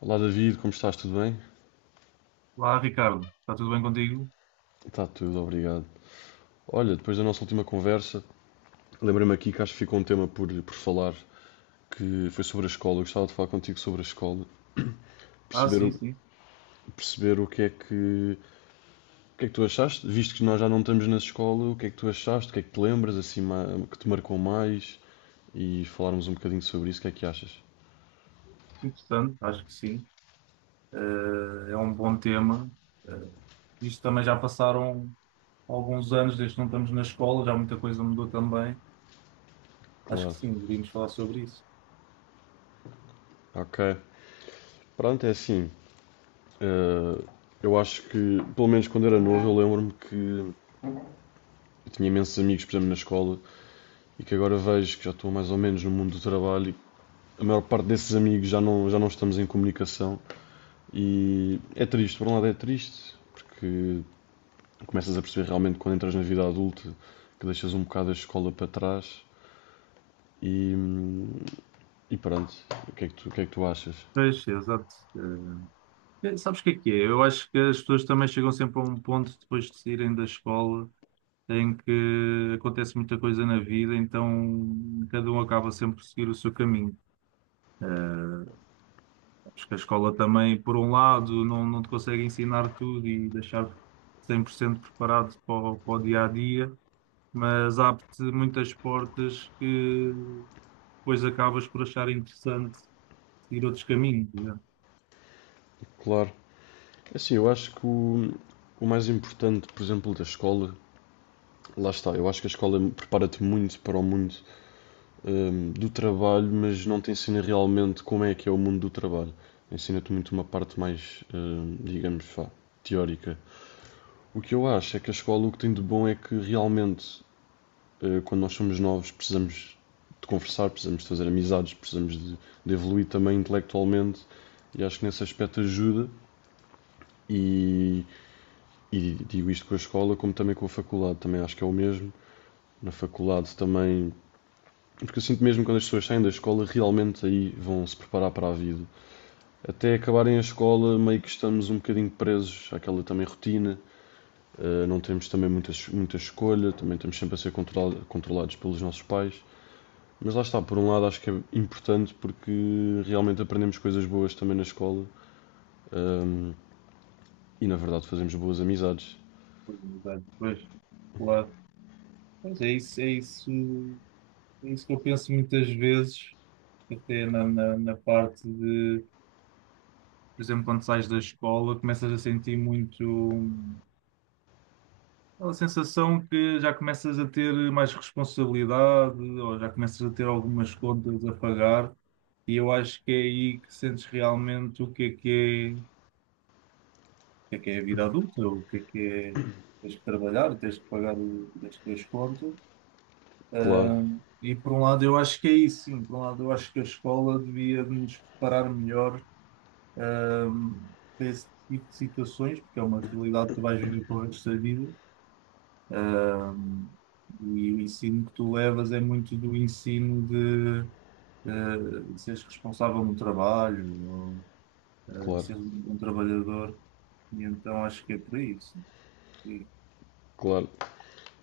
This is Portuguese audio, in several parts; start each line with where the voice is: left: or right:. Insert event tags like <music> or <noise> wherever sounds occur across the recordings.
left: Olá David, como estás? Tudo bem?
right: Olá, Ricardo. Está tudo bem contigo?
left: Está tudo, obrigado. Olha, depois da nossa última conversa, lembrei-me aqui que acho que ficou um tema por falar, que foi sobre a escola. Eu gostava de falar contigo sobre a escola,
right: Ah,
left: perceber,
right: sim, sim.
left: perceber o que é que, o que é que tu achaste, visto que nós já não estamos na escola, o que é que tu achaste, o que é que te lembras, assim, que te marcou mais, e falarmos um bocadinho sobre isso, o que é que achas?
right: Interessante, acho que sim. Eh, É um bom tema. Eh, Isto também já passaram alguns anos desde que não estamos na escola, já muita coisa mudou também. Acho que
left: Claro,
right: sim, deveríamos falar sobre isso.
left: ok. Pronto, é assim, eh, eu acho que, pelo menos quando era novo, eu lembro-me que eu tinha imensos amigos, por exemplo, na escola, e que agora vejo que já estou mais ou menos no mundo do trabalho e a maior parte desses amigos já não estamos em comunicação e é triste, por um lado é triste, porque começas a perceber realmente quando entras na vida adulta que deixas um bocado a escola para trás e, e pronto, o que é que tu achas?
right: Pois, exato. Sabes o que é que é? Eu acho que as pessoas também chegam sempre a um ponto depois de saírem da escola em que acontece muita coisa na vida, então cada um acaba sempre por seguir o seu caminho. Eh, Acho que a escola também, por um lado, não te consegue ensinar tudo e deixar 100% preparado para para o dia a dia, mas abre-te muitas portas que depois acabas por achar interessante seguir outros caminhos, né?
left: Claro, assim, eu acho que o mais importante, por exemplo, da escola, lá está, eu acho que a escola prepara-te muito para o mundo do trabalho, mas não te ensina realmente como é que é o mundo do trabalho. Ensina-te muito uma parte mais, digamos, vá, teórica. O que eu acho é que a escola o que tem de bom é que realmente, quando nós somos novos, precisamos de conversar, precisamos de fazer amizades, de evoluir também intelectualmente e acho que nesse aspecto ajuda. E, e digo isto com a escola, como também com a faculdade, também acho que é o mesmo. Na faculdade também. Porque eu sinto mesmo que quando as pessoas saem da escola, realmente aí vão se preparar para a vida. Até acabarem a escola, meio que estamos um bocadinho presos àquela também rotina. Não temos também muita escolha, também estamos sempre a ser controlados pelos nossos pais. Mas lá está, por um lado acho que é importante porque realmente aprendemos coisas boas também na escola. ehm, e na verdade fazemos boas amizades.
right: Pois, claro. Pois é isso, é isso que eu penso muitas vezes, até na parte de, por exemplo, quando sais da escola, começas a sentir muito. Aquela sensação que já começas a ter mais responsabilidade ou já começas a ter algumas contas a pagar, e eu acho que é aí que sentes realmente o que é, o que é a vida adulta, o que é que é. Tens que trabalhar, tens que pagar as tuas contas.
left: Claro,
right: E por um lado, eu acho que é isso, sim. Por um lado, eu acho que a escola devia nos preparar melhor para esse tipo de situações, porque é uma realidade que tu vais viver para o resto da vida. E o ensino que tu levas é muito do ensino de seres responsável no trabalho, ou,
left: claro,
right: seres um trabalhador. E então acho que é por isso. Sim,
left: claro.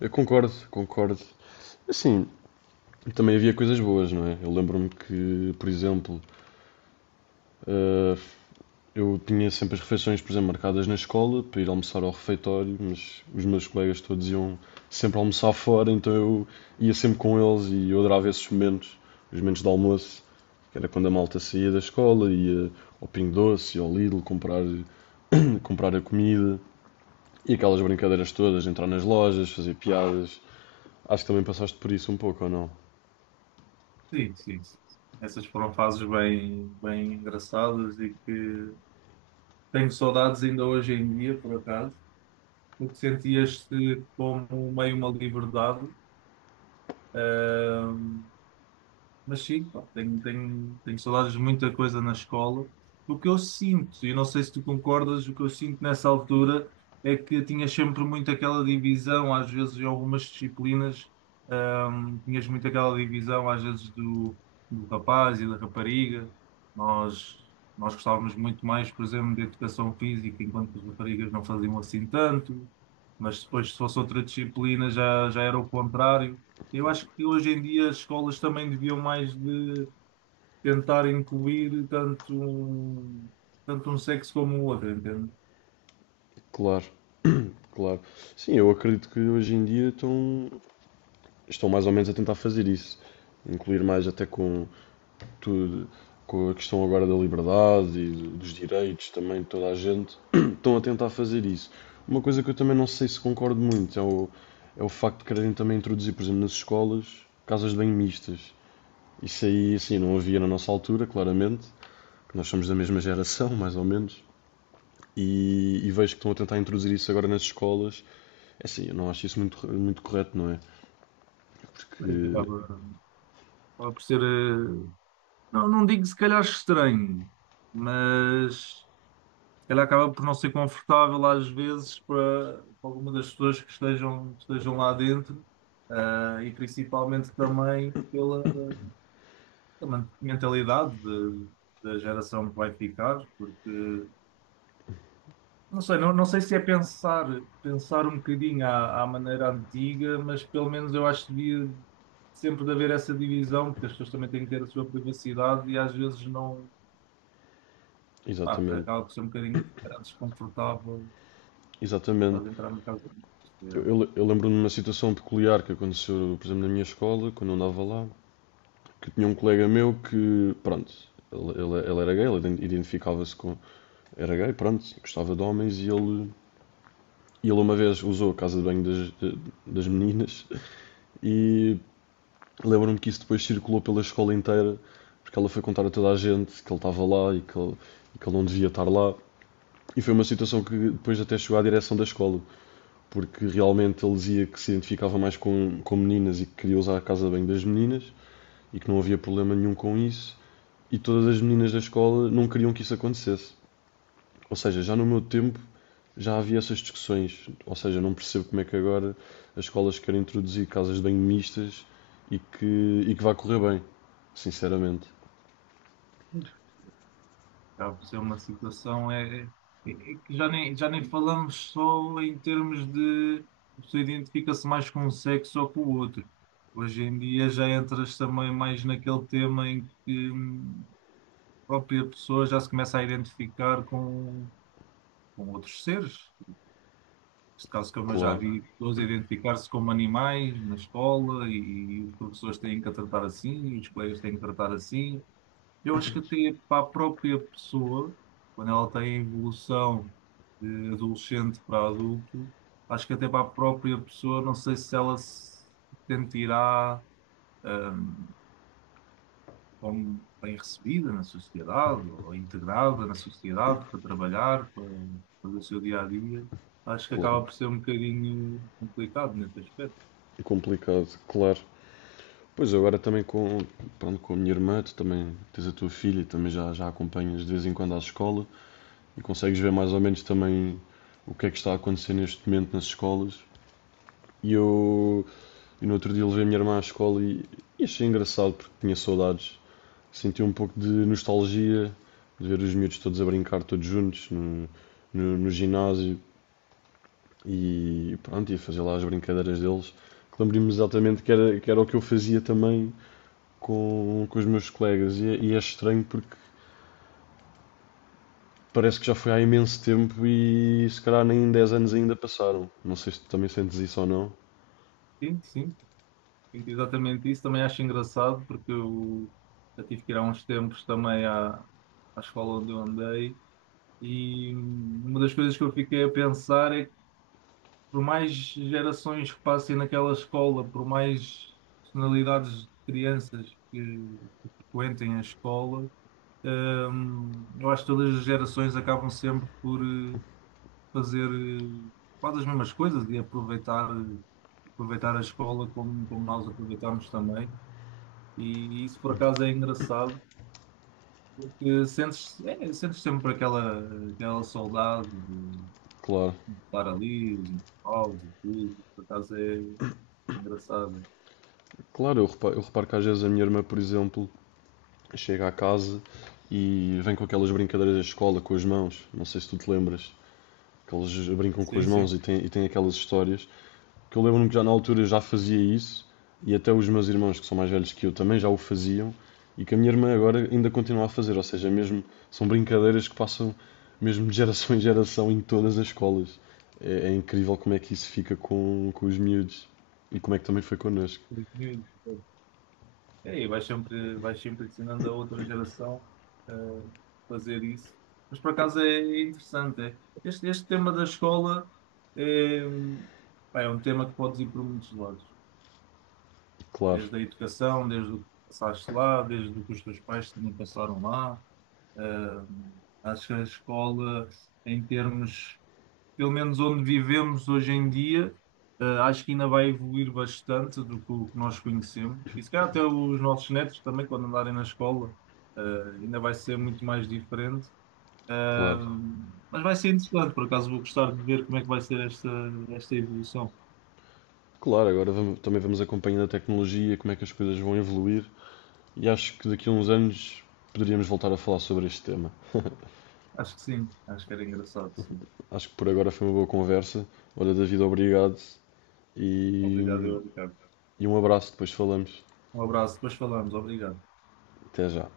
left: Eu concordo, concordo. Assim, também havia coisas boas, não é? Eu lembro-me que, por exemplo, eh, eu tinha sempre as refeições, por exemplo, marcadas na escola para ir almoçar ao refeitório, mas os meus colegas todos iam sempre almoçar fora, então eu ia sempre com eles e eu adorava esses momentos, os momentos de almoço, que era quando a malta saía da escola, ia ao Pingo Doce, ia ao Lidl comprar, comprar a comida e aquelas brincadeiras todas, entrar nas lojas, fazer piadas. Acho que também passaste por isso um pouco, ou não?
right: sim, sim, sim. Essas foram fases bem engraçadas e que tenho saudades ainda hoje em dia, por acaso, porque sentias-te como meio uma liberdade. Mas sim, pá, tenho saudades de muita coisa na escola. O que eu sinto, e não sei se tu concordas, o que eu sinto nessa altura é que tinha sempre muito aquela divisão, às vezes em algumas disciplinas. Tinhas muito aquela divisão, às vezes, do rapaz e da rapariga. Nós, nós gostávamos muito mais, por exemplo, de educação física, enquanto que as raparigas não faziam assim tanto. Mas depois, se fosse outra disciplina, já era o contrário. Eu acho que hoje em dia as escolas também deviam mais de tentar incluir tanto um sexo como o outro, entende?
left: Claro, claro. Sim, eu acredito que hoje em dia estão mais ou menos a tentar fazer isso, incluir mais até com tudo, com a questão agora da liberdade e dos direitos também, toda a gente <clears throat> estão a tentar fazer isso. Uma coisa que eu também não sei se concordo muito é o, é o facto de quererem também introduzir, por exemplo, nas escolas, casas de banho mistas. Isso aí, assim, não havia na nossa altura, claramente, que nós somos da mesma geração, <laughs> mais ou menos, e vejo que estão a tentar introduzir isso agora nas escolas. É assim, eu não acho isso muito correto, não é?
right: Mas
left: Porque,
right: Acaba por ser, não, não digo se calhar estranho, mas ele acaba por não ser confortável às vezes para, para alguma das pessoas que que estejam lá dentro, ah, e principalmente também pela, pela mentalidade da geração que vai ficar, porque não sei, não sei se é pensar um bocadinho à, à maneira antiga, mas pelo menos eu acho que devia sempre de haver essa divisão, porque as pessoas também têm que ter a sua privacidade e às vezes não, pá,
left: exatamente,
right: acaba por ser um bocadinho desconfortável,
left: exatamente.
right: estás a entrar no caso.
left: Eu lembro-me de uma situação peculiar que aconteceu, por exemplo, na minha escola, quando eu andava lá, que tinha um colega meu que, pronto, ele era gay, ele identificava-se com. Era gay, pronto, gostava de homens e ele. Ele uma vez usou a casa de banho das meninas e lembro-me que isso depois circulou pela escola inteira, porque ela foi contar a toda a gente que ele estava lá e e que ele não devia estar lá. E foi uma situação que depois até chegou à direção da escola. Porque realmente ele dizia que se identificava mais com meninas e que queria usar a casa de banho das meninas e que não havia problema nenhum com isso. E todas as meninas da escola não queriam que isso acontecesse. Ou seja, já no meu tempo já havia essas discussões. Ou seja, não percebo como é que agora as escolas querem introduzir casas de banho mistas e e que vai correr bem. Sinceramente.
right: Acaba por ser uma situação é, é que já nem falamos só em termos de a pessoa identifica-se mais com um sexo ou com o outro. Hoje em dia já entras também mais naquele tema em que a própria pessoa já se começa a identificar com outros seres. Neste caso, como eu já
left: Claro,
right: vi, pessoas a identificar-se como animais na escola, e os professores têm que a tratar assim, e os colegas têm que tratar assim. Eu acho que até para a própria pessoa, quando ela tem a evolução de adolescente para adulto, acho que até para a própria pessoa, não sei se ela se sentirá eh, como bem recebida na sociedade ou integrada na sociedade para trabalhar, para fazer o seu dia a dia. Acho que acaba por
left: claro.
right: ser um bocadinho complicado nesse aspecto.
left: É complicado, claro. Pois agora também com, pronto, com a minha irmã, tu também tens a tua filha e também já a acompanhas de vez em quando às escolas, e consegues ver mais ou menos também o que é que está a acontecer neste momento nas escolas. E eu, e no outro dia, levei a minha irmã à escola e achei engraçado porque tinha saudades. Senti um pouco de nostalgia de ver os miúdos todos a brincar, todos juntos, no ginásio e pronto, ia fazer lá as brincadeiras deles. Lembro-me exatamente que era o que eu fazia também com os meus colegas e é estranho porque parece que já foi há imenso tempo e se calhar nem 10 anos ainda passaram. Não sei se tu também sentes isso ou não.
right: Sim, sim, sinto exatamente isso. Também acho engraçado porque eu já tive que ir há uns tempos também à, à escola onde eu andei. E uma das coisas que eu fiquei a pensar é que, por mais gerações que passem naquela escola, por mais personalidades de crianças que frequentem a escola, eu acho que todas as gerações acabam sempre por fazer quase as mesmas coisas e aproveitar a escola como, como nós aproveitamos também. E isso por acaso é engraçado, porque sentes, é, sentes sempre aquela, aquela saudade,
left: Claro,
right: falar ali, os intervalos e tudo. Por acaso é engraçado.
left: claro, eu reparo que às vezes a minha irmã, por exemplo, chega à casa e vem com aquelas brincadeiras da escola com as mãos. Não sei se tu te lembras, que eles brincam com
right: Sim,
left: as
right: sim.
left: mãos e e têm aquelas histórias. Porque eu lembro-me que já na altura já fazia isso e até os meus irmãos que são mais velhos que eu também já o faziam e que a minha irmã agora ainda continua a fazer. Ou seja, mesmo são brincadeiras que passam mesmo de geração em todas as escolas. É, é incrível como é que isso fica com os miúdos e como é que também foi connosco.
right: Porque, É, e vais sempre ensinando a outra geração a fazer isso. Mas por acaso é interessante. É. Este tema da escola é, pá, é um tema que podes ir por muitos lados.
left: Claro,
right: Desde a educação, desde o que passaste lá, desde o que os teus pais também passaram lá. Ah, acho que a escola, em termos, pelo menos onde vivemos hoje em dia, acho que ainda vai evoluir bastante do que o que nós conhecemos. E se calhar até os nossos netos também, quando andarem na escola, eh, ainda vai ser muito mais diferente.
left: claro.
right: Mas vai ser interessante, por acaso vou gostar de ver como é que vai ser esta evolução.
left: Claro, agora também vamos acompanhando a tecnologia, como é que as coisas vão evoluir e acho que daqui a uns anos poderíamos voltar a falar sobre este tema.
right: Acho que sim, acho que era engraçado, sim.
left: Acho que por agora foi uma boa conversa. Olha, David, obrigado.
right: Obrigado,
left: E,
right: eu, Ricardo.
left: e um abraço, depois falamos.
right: Um abraço, depois falamos, obrigado.
left: Até já.